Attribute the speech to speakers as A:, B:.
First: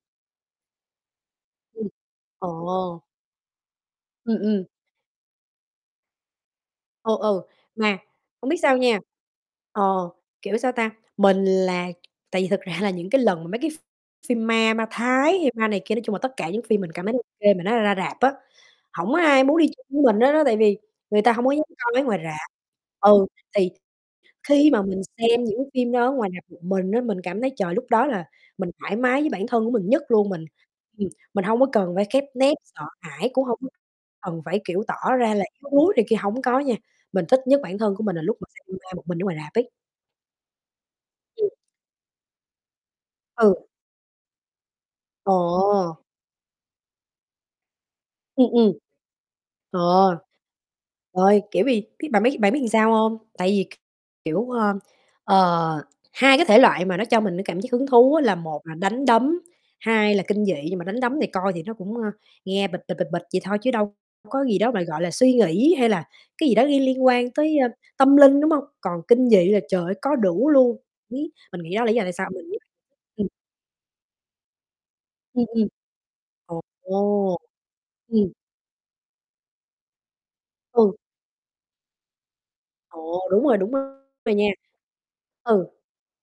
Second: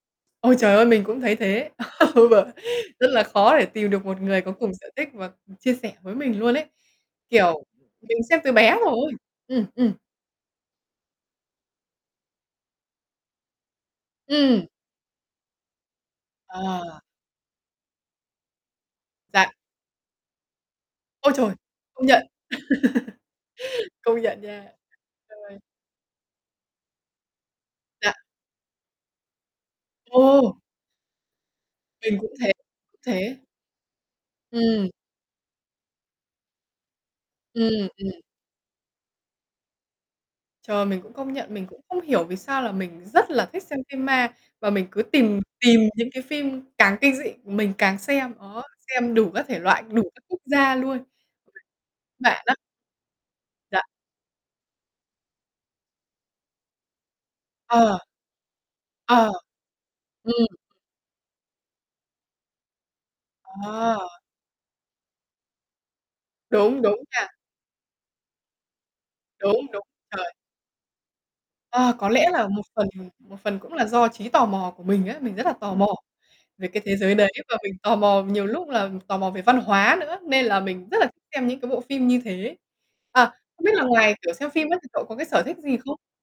A: Ôi, trời ơi! Mình cũng thấy thế!
B: Ừm.
A: Ừ.
B: Ồ!
A: Rất là khó để tìm được một
B: Ừm,
A: người có
B: ừm.
A: cùng sở thích và cùng chia sẻ với mình luôn ấy.
B: Ừ, ừ,
A: Kiểu,
B: mà
A: mình xem
B: không
A: từ
B: biết
A: bé
B: sao nha,
A: rồi. Ừm, ừm.
B: ờ, kiểu sao ta? Mình là tại vì thực ra là những cái lần mà mấy cái ph phim
A: Ừm.
B: ma ma Thái, hay ma này kia, nói chung là, tất cả những phim mình
A: Ờ.
B: cảm thấy ô kê mà nó ra rạp á, hổng ai
A: Dạ.
B: muốn đi chung với mình hết á. Tại vì người
A: Ôi
B: ta hông
A: trời!
B: có dám coi mấy
A: Công
B: ngoài
A: nhận,
B: rạp. Ừ, thì
A: công nhận
B: khi
A: nha!
B: mà mình
A: Ờ.
B: xem những cái phim đó ở ngoài rạp một mình á, mình cảm thấy, trời, lúc đó
A: Dạ.
B: là mình thoải mái với bản thân của mình nhất luôn. Mình
A: Ồ!
B: ừm, mình hông có cần phải
A: Mình
B: khép
A: cũng thế
B: nép, sợ hãi
A: thế.
B: cũng hông có cần phải, kiểu,
A: Ừm.
B: tỏ ra là yếu đuối này kia. Hổng có nha, mình thích nhất bản
A: Ừm,
B: thân của mình là
A: ừm.
B: lúc mình xem phim ma một mình ở ngoài rạp ấy.
A: Trời! Mình cũng công
B: Ừm.
A: nhận, mình cũng không hiểu vì sao là mình rất là
B: Ừ.
A: thích xem phim ma. Và mình cứ tìm tìm
B: Ồ!
A: những cái phim càng kinh dị, mình càng xem,
B: Ừm,
A: đó.
B: ừm,
A: Xem đủ các thể
B: ờ,
A: loại, đủ các quốc gia luôn.
B: rồi, kiểu, vì biết bạn biết
A: Bạn
B: bạn
A: á.
B: biết sao hông? Tại vì kh
A: Dạ.
B: kiểu, ơ, ờ, hai cái thể loại mà nó cho mình cái cảm giác hứng
A: Ờ.
B: thú á, là một là đánh
A: Ờ,
B: đấm, hai là kinh dị.
A: ừm.
B: Nhưng mà đánh đấm thì coi thì nó cũng, ờ, nghe bịch, bịch, bịch, bịch vậy thôi, chứ đâu
A: À!
B: có gì đó mà, gọi là, suy nghĩ hay là cái gì đó
A: Đúng,
B: liên
A: đúng
B: liên
A: nha.
B: quan tới tâm linh, đúng hông? Còn kinh dị là,
A: Đúng, đúng,
B: trời ơi, có
A: rồi.
B: đủ luôn. Biết mình nghĩ đó là
A: Ờ,
B: lý do
A: có
B: tại
A: lẽ
B: sao mình
A: là
B: quyết
A: một phần
B: ừm.
A: một phần cũng là do trí tò mò của mình á, mình rất
B: Ừm,
A: là
B: ừm.
A: tò mò về cái thế giới đấy,
B: Ồ!
A: và mình tò mò
B: Ừm.
A: nhiều lúc là tò mò về văn hóa nữa. Nên là mình
B: Ừ.
A: rất là thích xem những cái bộ phim như thế.
B: Ồ!
A: À,
B: Đúng rồi,
A: không biết
B: đúng á
A: là ngoài, kiểu,
B: rồi nha.
A: xem phim á, thì cậu có cái sở thích gì
B: Ừ.
A: không?